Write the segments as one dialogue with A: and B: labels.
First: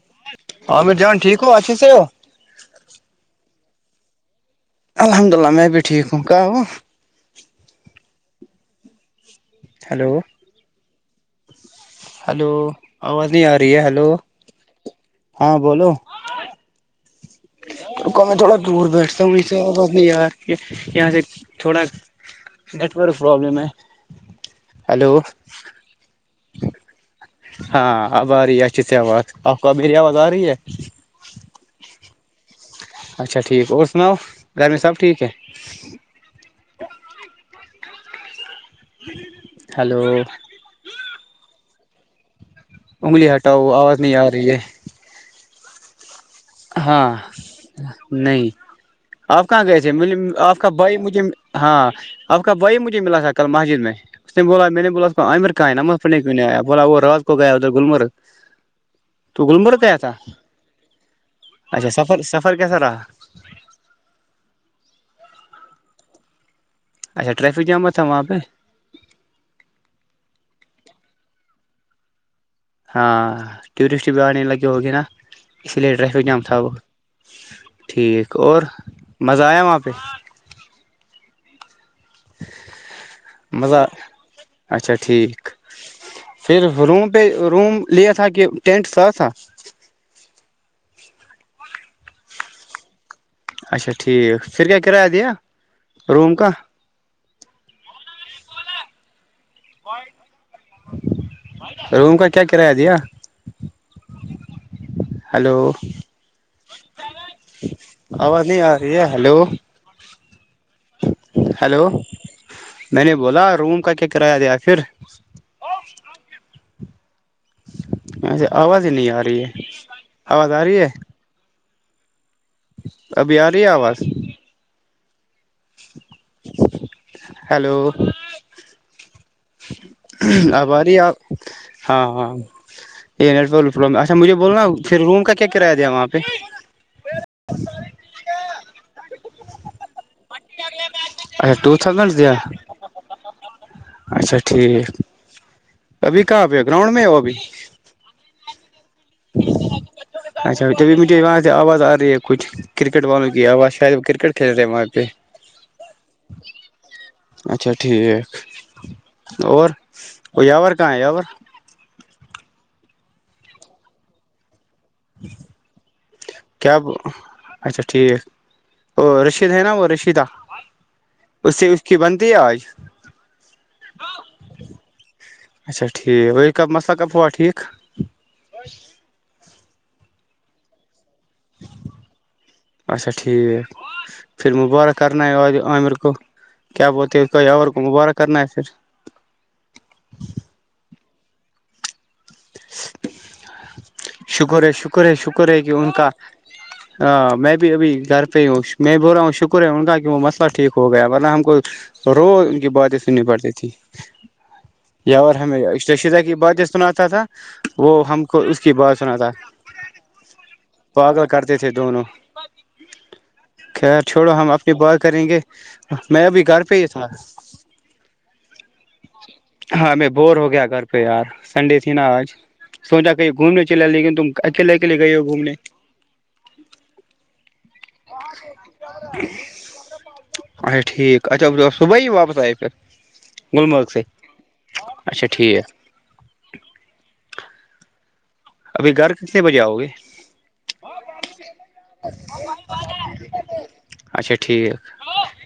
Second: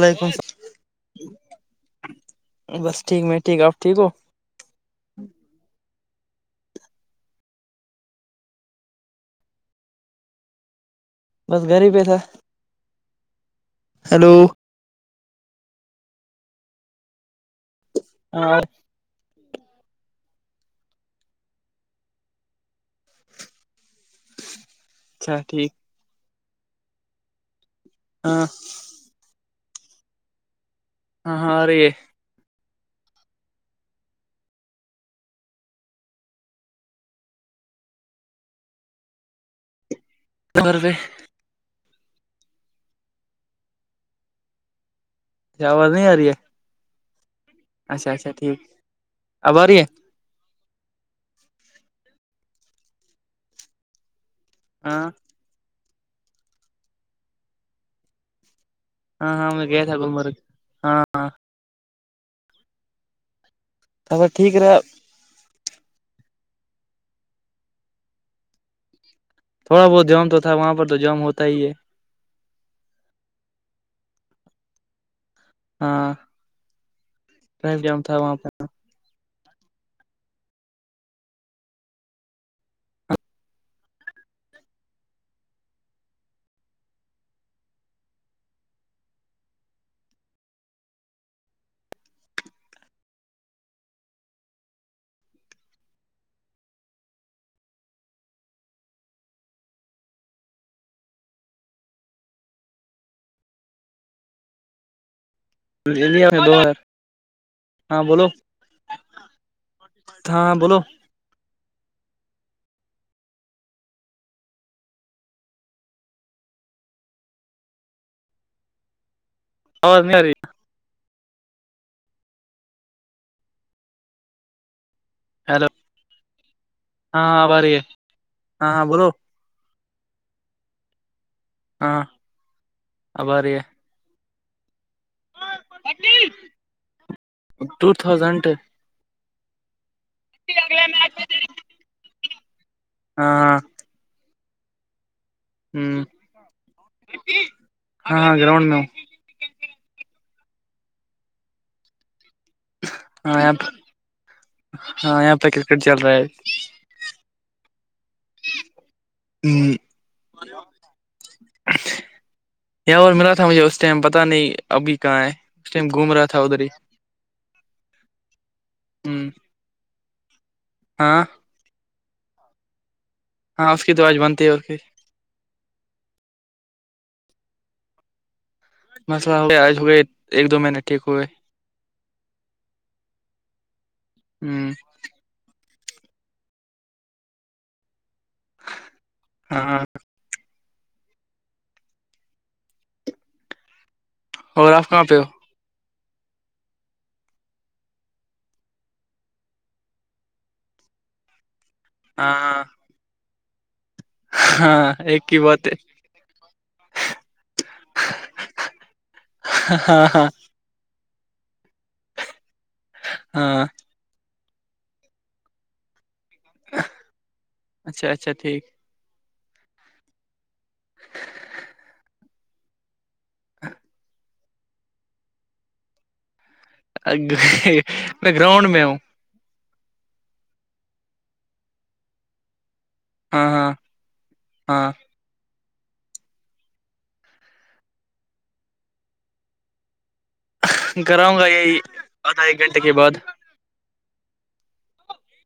A: وعلیکم
B: عامر جان ٹھیک ہو اچے سے ہو
A: السلام بس ٹھیک میں ٹھیک آپ ٹھیک ہو
B: الحمد للہ میں بیٹھا ٹھیک ہو کہ وہ ہلو
A: بس گری پہ تھا
B: آواز ت نہیں آ رہی ہے ہلو
A: ہیلو
B: ہاں بولو تو ک میں
A: ہاں
B: تھوڑا دور بیٹ [unintelligible] تو یار کہ یہاں سے تھوڑا نیٹورک پرابلم ہے ہلو
A: اچھا ٹھیک
B: ہاں آباری چ سے آواز [unintelligible] کبیریا وگا رہی ہے [unintelligible]
A: ہاں ہاں ا رہے
B: اچھا ٹھیک اور سناؤ گرمی سب ٹھیک ہے ہلو
A: کرھرو [unintelligible]
B: انگلی ہٹاؤو آواز نہیں آ رہی ہے
A: آواز نہیں آ رہی ہے
B: ہاں
A: اچھا اچھا
B: نہیں
A: ٹھیک
B: آپ
A: اب
B: کہاں
A: آ رہی
B: گئے
A: ہے
B: تھے مجھے آپ [unintelligible] آ کا بھائی مجھے ہاں آپ کا بھائی مجھے ملا تھا کل مسجد میں [unintelligible] اس ب
A: ہاں
B: ب عمر کایں نم [unintelligible] سنے کیوں نہیں آیا بولا وہ راز کو گیا ادھر گمرگ [unintelligible]
A: ہاں ہاں میں گئے تھا گلمرگ ہاں
B: اچھا سفر سفر کیسا رہا
A: تب ٹھیک رہا [unintelligible]
B: اچھا ٹریفک جام تھا وہاں پہ [unintelligible]
A: تھوڑا بہت جام تو تھا وہاں پر تو جام ہوتا ہی ہے
B: ہاں ٹورسٹ بھی آانی لگ ہوگے نا اس لیے
A: ہاں
B: ٹریفک جیام تھو
A: ٹریفک جام تھا
B: ٹھیک
A: وہاں
B: اور
A: پر
B: مزہ آیا وہاں پہ ملب اچھا ٹھیک پھر روم پہ روم لیا تھا کہ ٹینٹ صاف تھا اچھا ٹھیک پھر کیا کیا کرایہ دیا روم کا روم کا کیا کرایہ دیا [unintelligible] ہلو
A: دو ہاں بولو
B: آواز نہیں آ رہی ہے ہلو [unintelligible]
A: ہاں بولو [unintelligible]
B: ہیلو میں نے بولا روم کا کیا کرایہ دیا پھر اچھا آواز ہی نہیں آ رہی ہے [unintelligible] آواز آ رہی ہے [unintelligible] ابھی آ رہی ہے آواز
A: ہیلو ہاں ہ آباری
B: ہیلو
A: ہے ہاں ہاں بولو [unintelligible]
B: ہماری آپ [unintelligible] ہاں ہاں ف
A: اب آ رہی ہے
B: [unintelligible] ار مجھ بول رہنا ہو [unintelligible] پھر روم کا کیا کرایہ دیا وہاں پہ
A: ٹو لگ میں [unintelligible]
B: اے ٹو تھاؤزن دیا [unintelligible]
A: ہاں [unintelligible]
B: اچھا ٹھیک [unintelligible] ابھی کہاں پہ گراؤنڈ میں ہو ابھی
A: ہاں ہاں گراؤنڈ میں ہوں
B: اچھا تبھی مجھے وہاں سے آواز آ رہی ہے [unintelligible] کچھ کرکٹ والوں کی
A: ہاں
B: آواز شاید وہ کرکٹ کھیل رہے وہاں پہچ
A: ہاں یہاں پہ کرکٹ چل رہا ہے
B: [unintelligible] اچھا ٹھیک [unintelligible] اور اور ور کہاں ہے یاور [unintelligible]
A: یا اور ملا تھا مجھے اس ٹائم پتہ نہیں [unintelligible] ابھی کہاں ہے اس ٹائم گھوم رہا تھا [unintelligible]
B: کیا اچھا ٹھیک وہ
A: ہ
B: رشید ہے نا وہ رشید آ [unintelligible]
A: ہاں
B: اس سے اس کی بنتی ہے آج
A: ہاں اس کی تو آج بنتی ہے اور پھر
B: اچا ٹھیک وہ کب مسئلہ کپ کوا ٹھیک
A: مسلہ ہو آ گ ایک دو مہینٹ
B: اچھا ٹھیک پھر
A: ہ
B: مبارک کرنا آ امرک کیپ بتیک مبار کرنا ہے پھر
A: ہاں
B: شکر ہے
A: اور آپ کہاں
B: شکر ہے
A: پہ ہو
B: شکر ہے کہ ان کا ہاں میں بھی ابھی گھر پہ ہی ہوں میں بول رہا ہوں شکر ہے ان کا کہ وہ مسئلہ ٹھیک ہو گیا ورنہ ہم کو رو ان
A: ہاں
B: کی باتیں سننی پڑتی تھی
A: ہاں
B: جی یا
A: ایک
B: اور
A: کی
B: ہمیں
A: بات ہے
B: اشرشیدہ کی باتیں سناتا تھا وہ ہم کو اس ش بت سنا تھا
A: ہاں ہاں
B: پال کا تھے دونوں
A: ہاں
B: خیر چھوڑو ہم اپ یہ بات کریں گے میں ابھی گھر بھیج تھا
A: اچھا اچھا ٹھیک
B: ہاں میں بور ہو گیا گھر پہ یار سنڈے تھی نا آج سوٹا گھومنے چلا لیکن تم اکیلے اکیلے گئے ہو گھومنے
A: ا
B: ہاں رہا اچا ٹھیک اچا صبح واپس آے پھر
A: ہاں ہاں
B: گللمرگ س
A: ہاں
B: اچھا ٹھیک ابھی گھر کتنے بجے آؤ گے
A: گھراؤں گا یہی آدھا ایک گھنٹے کے بعد
B: اچھا ٹھیک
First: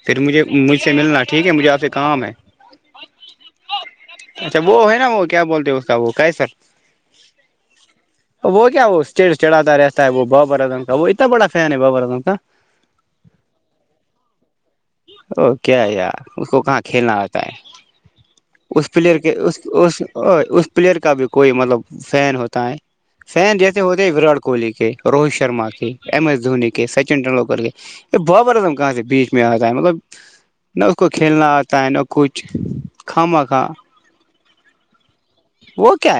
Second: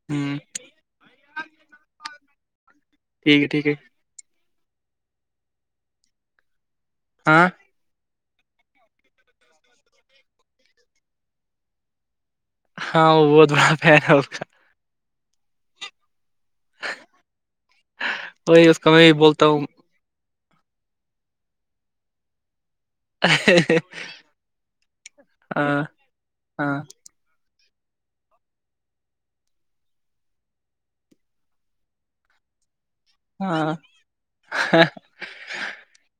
B: پھر
A: ہ
B: مجھے مجھ سے ملنا ٹھیک ہے مجھے آپ سے کام ہے جی
A: ٹھیک ہے ٹھیک ہے
B: اچھا وہ ہے نا وہ کیا بولتے ہیں اس کا وہ کہے سر
A: ہاں
B: اب وہ کیا وہٹی چڑاتتا ہے رہتا ہے وہ بابا ردن کا وہ اتنا بڑا فین ہے بابر ردن کا [unintelligible]
A: ہاں وہ بہت بڑا فین ہے اس کا
B: او کیا یار اس کو کہاں کھیلنا آتا ہے
A: وہی
B: اس
A: کا میں
B: پلیئر
A: بھی
B: کے
A: بولتا
B: اس اس اس پلیئر کا بھی کوئی مطلب فین ہوتا ہے فین
A: ہوں
B: جیسے ہوتے ہیں وراٹ کوہلی کے روہت شرما
A: ہاں
B: کے ایم ایس دھونی
A: ہاں
B: کے سچن ٹینڈولکر کے ا بابر اعظم کہاں سے بیچ میں آ مطلب نہ اس کو کھیلنا آتا ہے نہ کچھ کھم آاکا
A: ہاں
B: وہ کیا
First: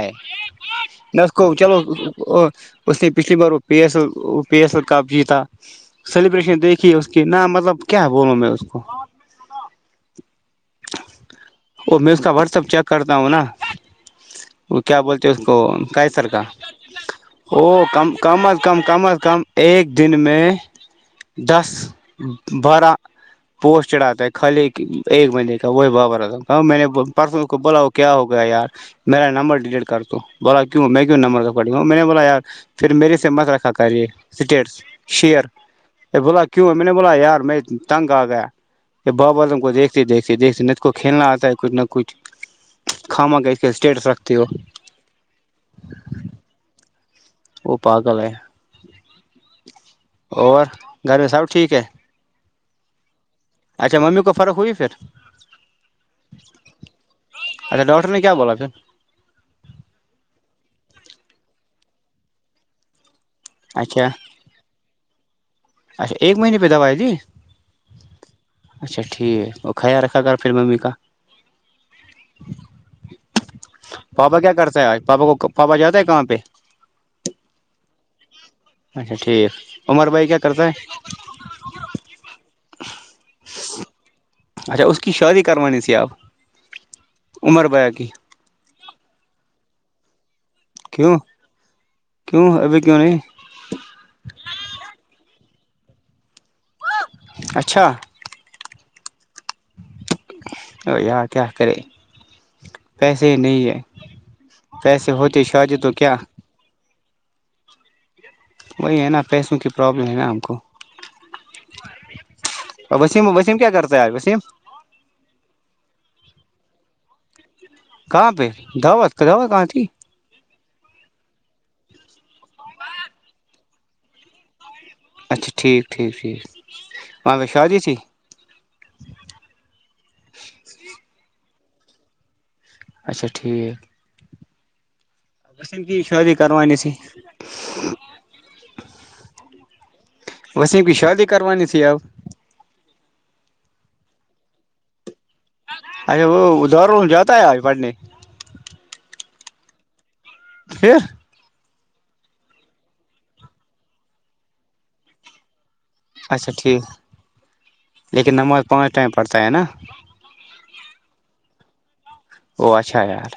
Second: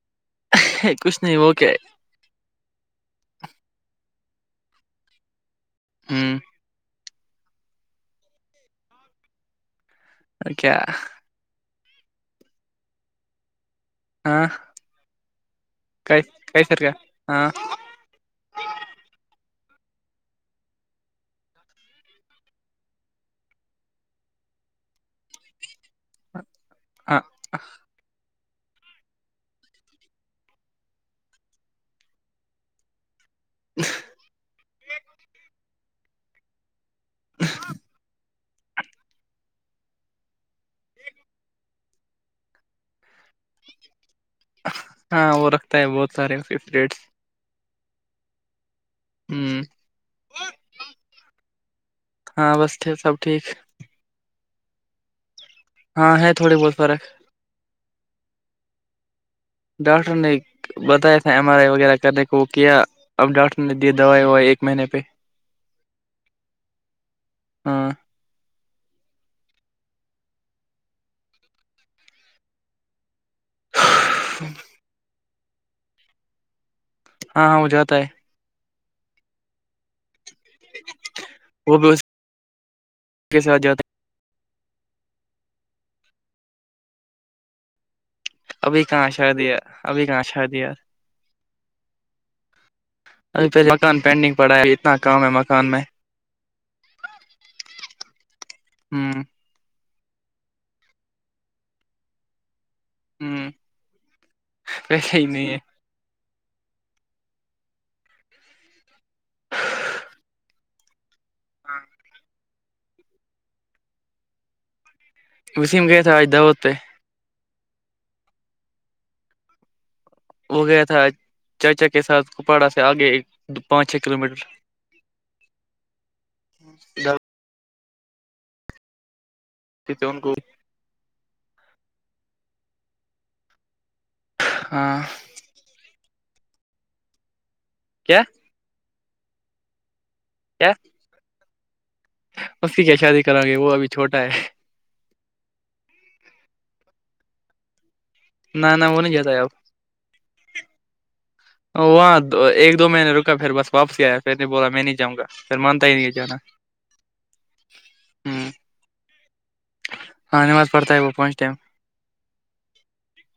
A: کچھ
B: ہےس
A: نہیں
B: کو
A: وہ کیا
B: چلو اس نے پچھلی بار وہ P S L P S L cup جیتا [unintelligible]
A: ہ
B: سیلیبریشن دیکھی [unintelligible] کہ نہ مطلب کیا ہے بولوں میں اس کو [unintelligible]
A: ا کیا [unintelligible]
B: وہ میں اس کا واٹسپ چیک کرتا ہوں نا [unintelligible]
A: ہاں
B: وہ کیا بولتے اس کو کا سر کا
A: کئی سر ہاں
B: ا کم کم از کم کم از کم [unintelligible] ایک دن میں دس بارہ پوسٹ چڑھاتا خالی ایک منےے [unintelligible] وہی بابا کہ میں نے
A: ہاں
B: پرسوں کو بولا وہ کیا ہوگا [unintelligible] گیا یار میرا نمبر ڈیلیٹ کر دو بولا کیوں میں کیوں نمبر رکڑی ہوں میں نے بولا یار پھر میرے سے [unintelligible] سے مت رکھا کر یہ سٹیٹس شئیر [unintelligible] ا بولا کیوں ہے میں نے بولا یار میں تنگ آ گیا یہ بابا تم کو دیکھتے دیکھتے [unintelligible] دھ نچ کو کھیلنا آتا ہے کچھ نہ کچھ کاما کہ اس کے اسٹیٹ سر [unintelligible]
A: ہاں وہ رکھتا ہے بہت سارے فٹس [unintelligible]
B: او پک لے
A: ہ
B: [unintelligible] اور گھر میں سب [unintelligible] ٹھیک ہے
A: ہاں بسٹے سب ٹھیک [unintelligible]
B: اچھا ممی کو فرق ہوئی پھر [unintelligible]
A: ہاں ہے تھوڑی بہت فرق [unintelligible]
B: اچھا ڈاکٹر نے کیا بولا پھر [unintelligible]
A: ڈاکٹر نے بتایا تھا ایم آر آئی وغیرہ کرنے کو وہ کیا [unintelligible] اب ڈاکٹر نے دیے
B: اچھا
A: دوائی وائی ایک مہینے پہ
B: اچھا ایک مہینے پہ دوا ہے جی
A: ہاں
B: [unintelligible] اچھا ٹھیک ہے وہ کھیا رکھا کر پھر ممی کا [unintelligible] پاپا
A: ہاں
B: کیا کرتے ہیں آج پاپا کو [unintelligible] پاپا جاتا ہے کہاں پہ
A: ہاں ہاں وہ جاتا ہے
B: اچھا ٹھیک عمر بھائی کیا کرتا ہے
A: وہ بھی اس کے ساتھ جاتا
B: اچھا اس کی شادی کروانی سھی آپ عمر بیا کی
A: ہے ابھی کہاں شا دیا ابھی کہاں شا د
B: کیوں کیوں ابھی کیوں نہیں
A: ا پہ مکان پینڈنگ پڑا ہے اتنا کام ہے مک کان میں
B: اچھا
A: ہاں
B: ا یا کیا کرے پیسے
A: ہ
B: نہیں ہے پیسے
A: ویسے ہی
B: ہوتے
A: نہیں ہے
B: شاہجہ تو کیا وہی ہے نا پیسوں کی پرابلم ہے نا ہم کو
A: ہاں
B: اور وسیم وسیم کیا کرتا ہے آج وسیم
A: اس میں گئے تھا آج دعوت پہ
B: کہاں پہ دعوت کا دوت کہاں تھی
A: وہ گیا تھا چاچا کے ساتھ کپواڑہ سے آگے دو پانچ چھ کلو میٹر
B: اچھا ٹھیک ٹھیک ٹھیک شاہجیسیی
A: کہ تو ان کو
B: اچھا ٹھیک
A: ہاں
B: وسم کی شادی کروانی ت
A: کیا
B: [inaudible]
A: کیا
B: وسے بھی شال کرانی تھی آب
A: اس کی کیا شادی کرو گے وہ ابھی چھوٹا ہے
B: اچے وہ دار جتا ہے اج پڑنے
A: نہ نہ وہ نہیں جا ہے اب
B: پھر
A: وہاں ایک دو مہنے رکا پھر بس واپس گیا پھر نہیں بولا میں نہیں جاؤں گا پھر مان
B: اچھا ٹھیک لیکن
A: ہ
B: نماز پانچ ٹائم پ
A: ہاں نماز پڑتا ہے پانچ ٹائم
B: وہ اچھا یار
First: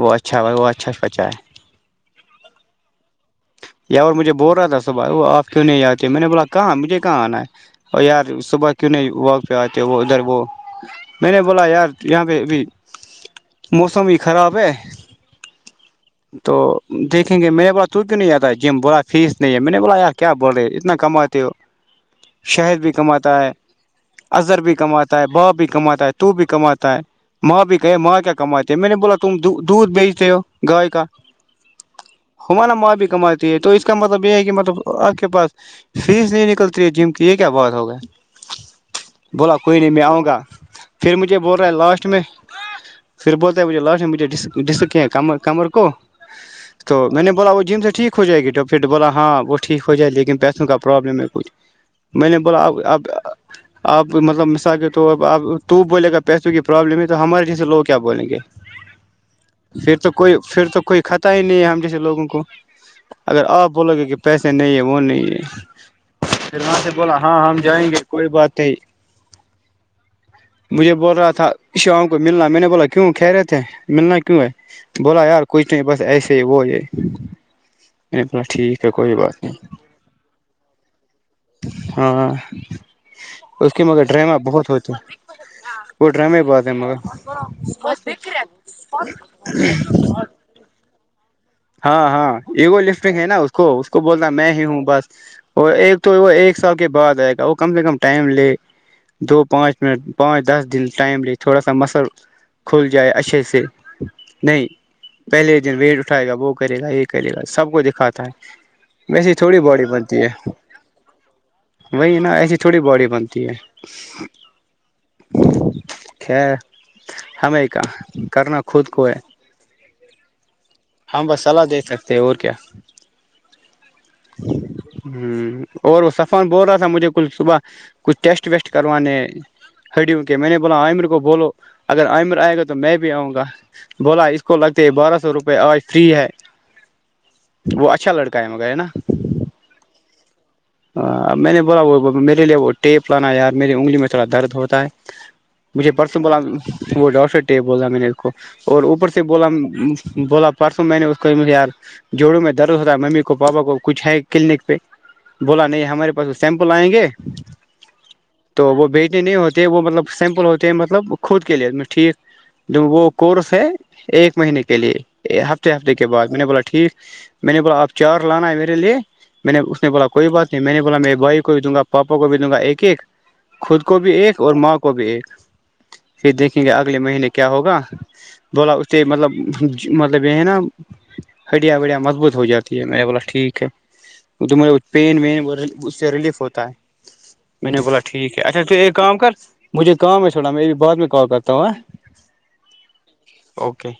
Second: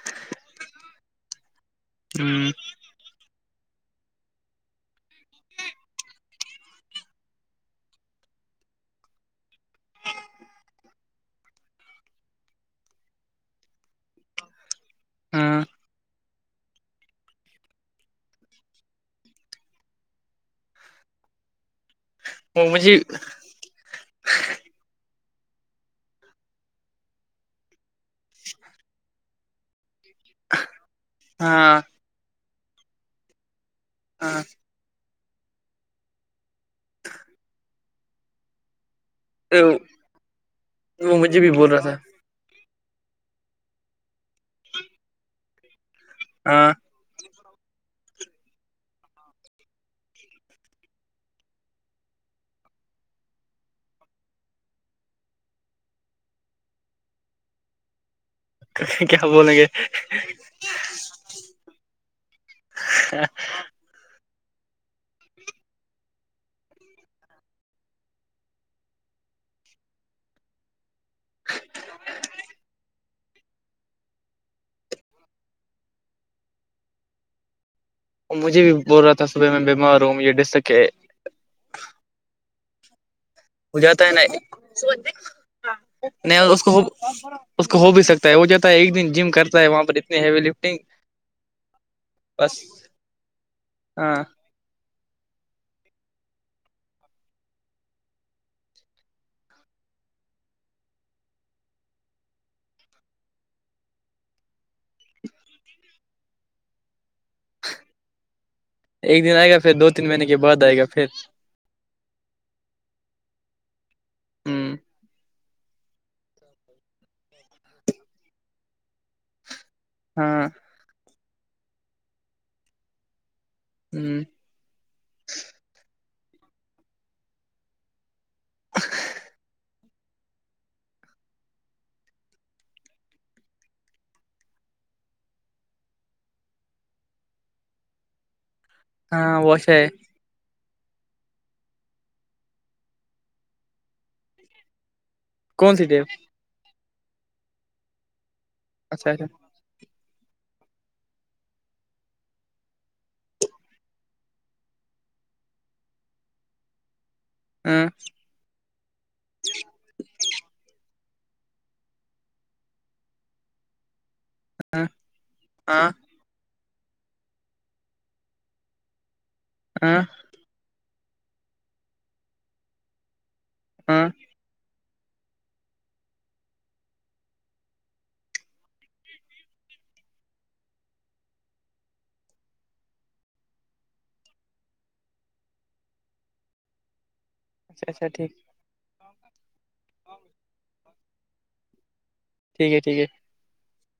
B: وہ اچھا ب وہ اچھا بچا ہے
A: ہوں
B: یار مجھے بول رہا تھا صبح وہ آپ کیوں نہیں آتے میں نے بولا کہاں مجھے کہاں آنا ہے اور یار صبح کیوں نہیں وت پہ آتے وہ ادھر وہ میں نے بولا یار یہاں پہ ابھی موسم ہی خراب ہے
A: ہاں
B: تو دیکھیں گے میں نے بولا تو کیوں نہیں آتا جم بولا فیس نہیں ہے میں نے بولا یار کیا بول رہے اتنا کماتے ہو
A: وہ
B: شہد بھی
A: مجھے
B: کماتا ہے اظہر بھی کماتا ہے باپ بھی کماتا ہے تو بھی کماتا ہے ماں بھی کہے ماں کیا کماتے میں نے بولا تم دودھ بیچتے ہو گائے کاا
A: ہاں
B: ہمارا ماں بھی کماتی ہے تو اس کا مطلب یہ
A: ہاں
B: ہے کہ مطلب پاس فیس نہیں نکلتی ہے جم کی یہ کیا بات ہوگا بولا کوئی نہیں میں آؤں گا پھر مجھے بول رہا ہے لاسٹ میں پھر بولتا ہے مجھے لاش مجھے ڈسک کم کمر کو
A: ہاں
B: تو میں نے بولا وہ جم سے ٹھیک ہو جائے گی ڈاپ پھرٹ بولا ہاں وہ ٹھیک ہو جائے لیکن پیسوں کا پرابلم ہے کچھ میں نے بولا اب اب آپ مطلب مثال کے طور پر آپ تو بولے ا گا پیسوں کی پرابلم ہے تو ہمارے جیس سے لوگ کیا بولیں گے
A: کیا ہوب لگے
B: پھر تو کوئی پھر تو کوئی خطا ہی نہیں ہے ہم جیسے لوگوں کو اگر آپ بولو گے کہ پیسے نہیں ہے وہ نہیں ہے پھر وہاں سے بولا ہاں ہم جائیں گے کوئی بات نہیں مجھے بول رہا تھا شام کو ملنا میں نے بولا کیوں کہہ رہے تھے ملنا کیوں ہے بولا یار کچھ نہیں بس ایسے ہی وہ ہے میں نے بولا
A: مجھے بھی
B: ٹھیک
A: بول رہا
B: کوئی
A: تھا
B: بات
A: صبح میں
B: نہیں
A: بیمار ہوں یہ ڈس سکے
B: ہاں اس
A: ہو
B: کے مگر
A: جاتا ہے
B: ڈرامہ بہت ہوتے
A: نہیں
B: وہ
A: نہیں
B: ڈرامے
A: اس
B: بات
A: کو
B: ہے مگر
A: اس کو ہو بھی سکتا ہے وہ جاتا ہے ایک دن جم کرتا ہے وہاں پہ ہیوی لفٹنگ
B: ہاں ہاں
A: بس
B: ایگو لفٹنگ ہے نا اس کو اس کو
A: ہاں
B: بولنا میں ہی ہوں بس اور ایک تو وہ ایک سال کے بعد آئے گا وہ کم سے کم ٹائم لے دو پانچ منٹ پانچ دس دن ٹائم لے تھوڑا سا مسل کھل جائے اچھے سے نہیں پہلے دن ویٹ اٹھائے گا وہ کرے گا ایک ے گا سب کو دکھاتا ہے
A: ایک
B: ویسی
A: دن آئے گا
B: تھوڑی
A: پھر
B: باڈی
A: دو تین
B: بنتی
A: مہینے کے
B: ہے
A: بعد آئے گا پھر
B: وہی نا ایسی تھوڑی باڈی بنتی ہے
A: ہ
B: [inaudible] [inaudible] خیر ہمیں کہ کرنا خود کو ہے
A: ہاں
B: ہاں بس صلاح دیکھ سکتے ہیں اور کیا ہ اور وہ سا فون بول رہا تھا مجھے کل صبح کچھ ٹیسٹ ویسٹ کروانے ہڈی ہوں کے میں نے بولا عمر کو بولو اگر عئمر آئے گا تو میں بھی آؤں گا بولا اس کو لگتے بارہ سو روپئے آج فری ہے وہ اچھا لڑکا ہے م
A: ہاں وہوش ہے
B: ہب میں نے بولا وہ میرے لیے وہ ٹیپ لانا یار میری انگلی میں تھوڑا درد ہوتا ہے
A: کون سی
B: مجھے
A: ٹیپ
B: پرسوں بلا وہ ڈا سرٹی بول رہ ہے میں نے اس کو اور اوپر
A: اچھا
B: سے
A: اچھا
B: بولا بولا پرسوں میں نے اس کو یار جوڑوں میں درد ہوتا ہے ممی کو پاپا کو کچھ ہے کلینک پہ بولا نہیں ہمارے پاس وہ سیمپل آئیں گے
A: ہاں
B: تو وہ بھیجنے نہیں ہوتے وہ مطلب سمپل ہوتے ہیں مطلب خود کے لی ٹھیک د وہ کورس ہے ایک مہینے کے
A: ہاں
B: لیے ہفتے
A: ہاں
B: ہفتے کے بعد میں نے بولا ٹھیک میں نے بولا آپ چار لانا ہے میرے لیے میں نے
A: ہاں
B: بولا [unintelligible] میں نے بولا میرے بھائی کو بھی دوں گا پاپا کو بھی دوں گا ایک ایک خود کو
A: ہاں
B: بھی ایک اور ماں کو کو بھی ایک پھر دیکھیں گے اگلے مہینے کیا ہوگا بولا استے مطلب مطلب یہ ہے نا ہڈیا بڈیا مضبوط ہو جاتی ہے میں بولا ٹھیک ہے پین وین اس سے ریلیف ہوتا ہے میرے
A: اچھا
B: بوا
A: اچھا
B: ٹھیک ہے اچھا تو ایک کا کر [unintelligible] مجھے کام ہے تھوا میں ا بھی بعد میں کال کرتا
A: ٹھیک ہے ٹھیک ہے
B: اوکے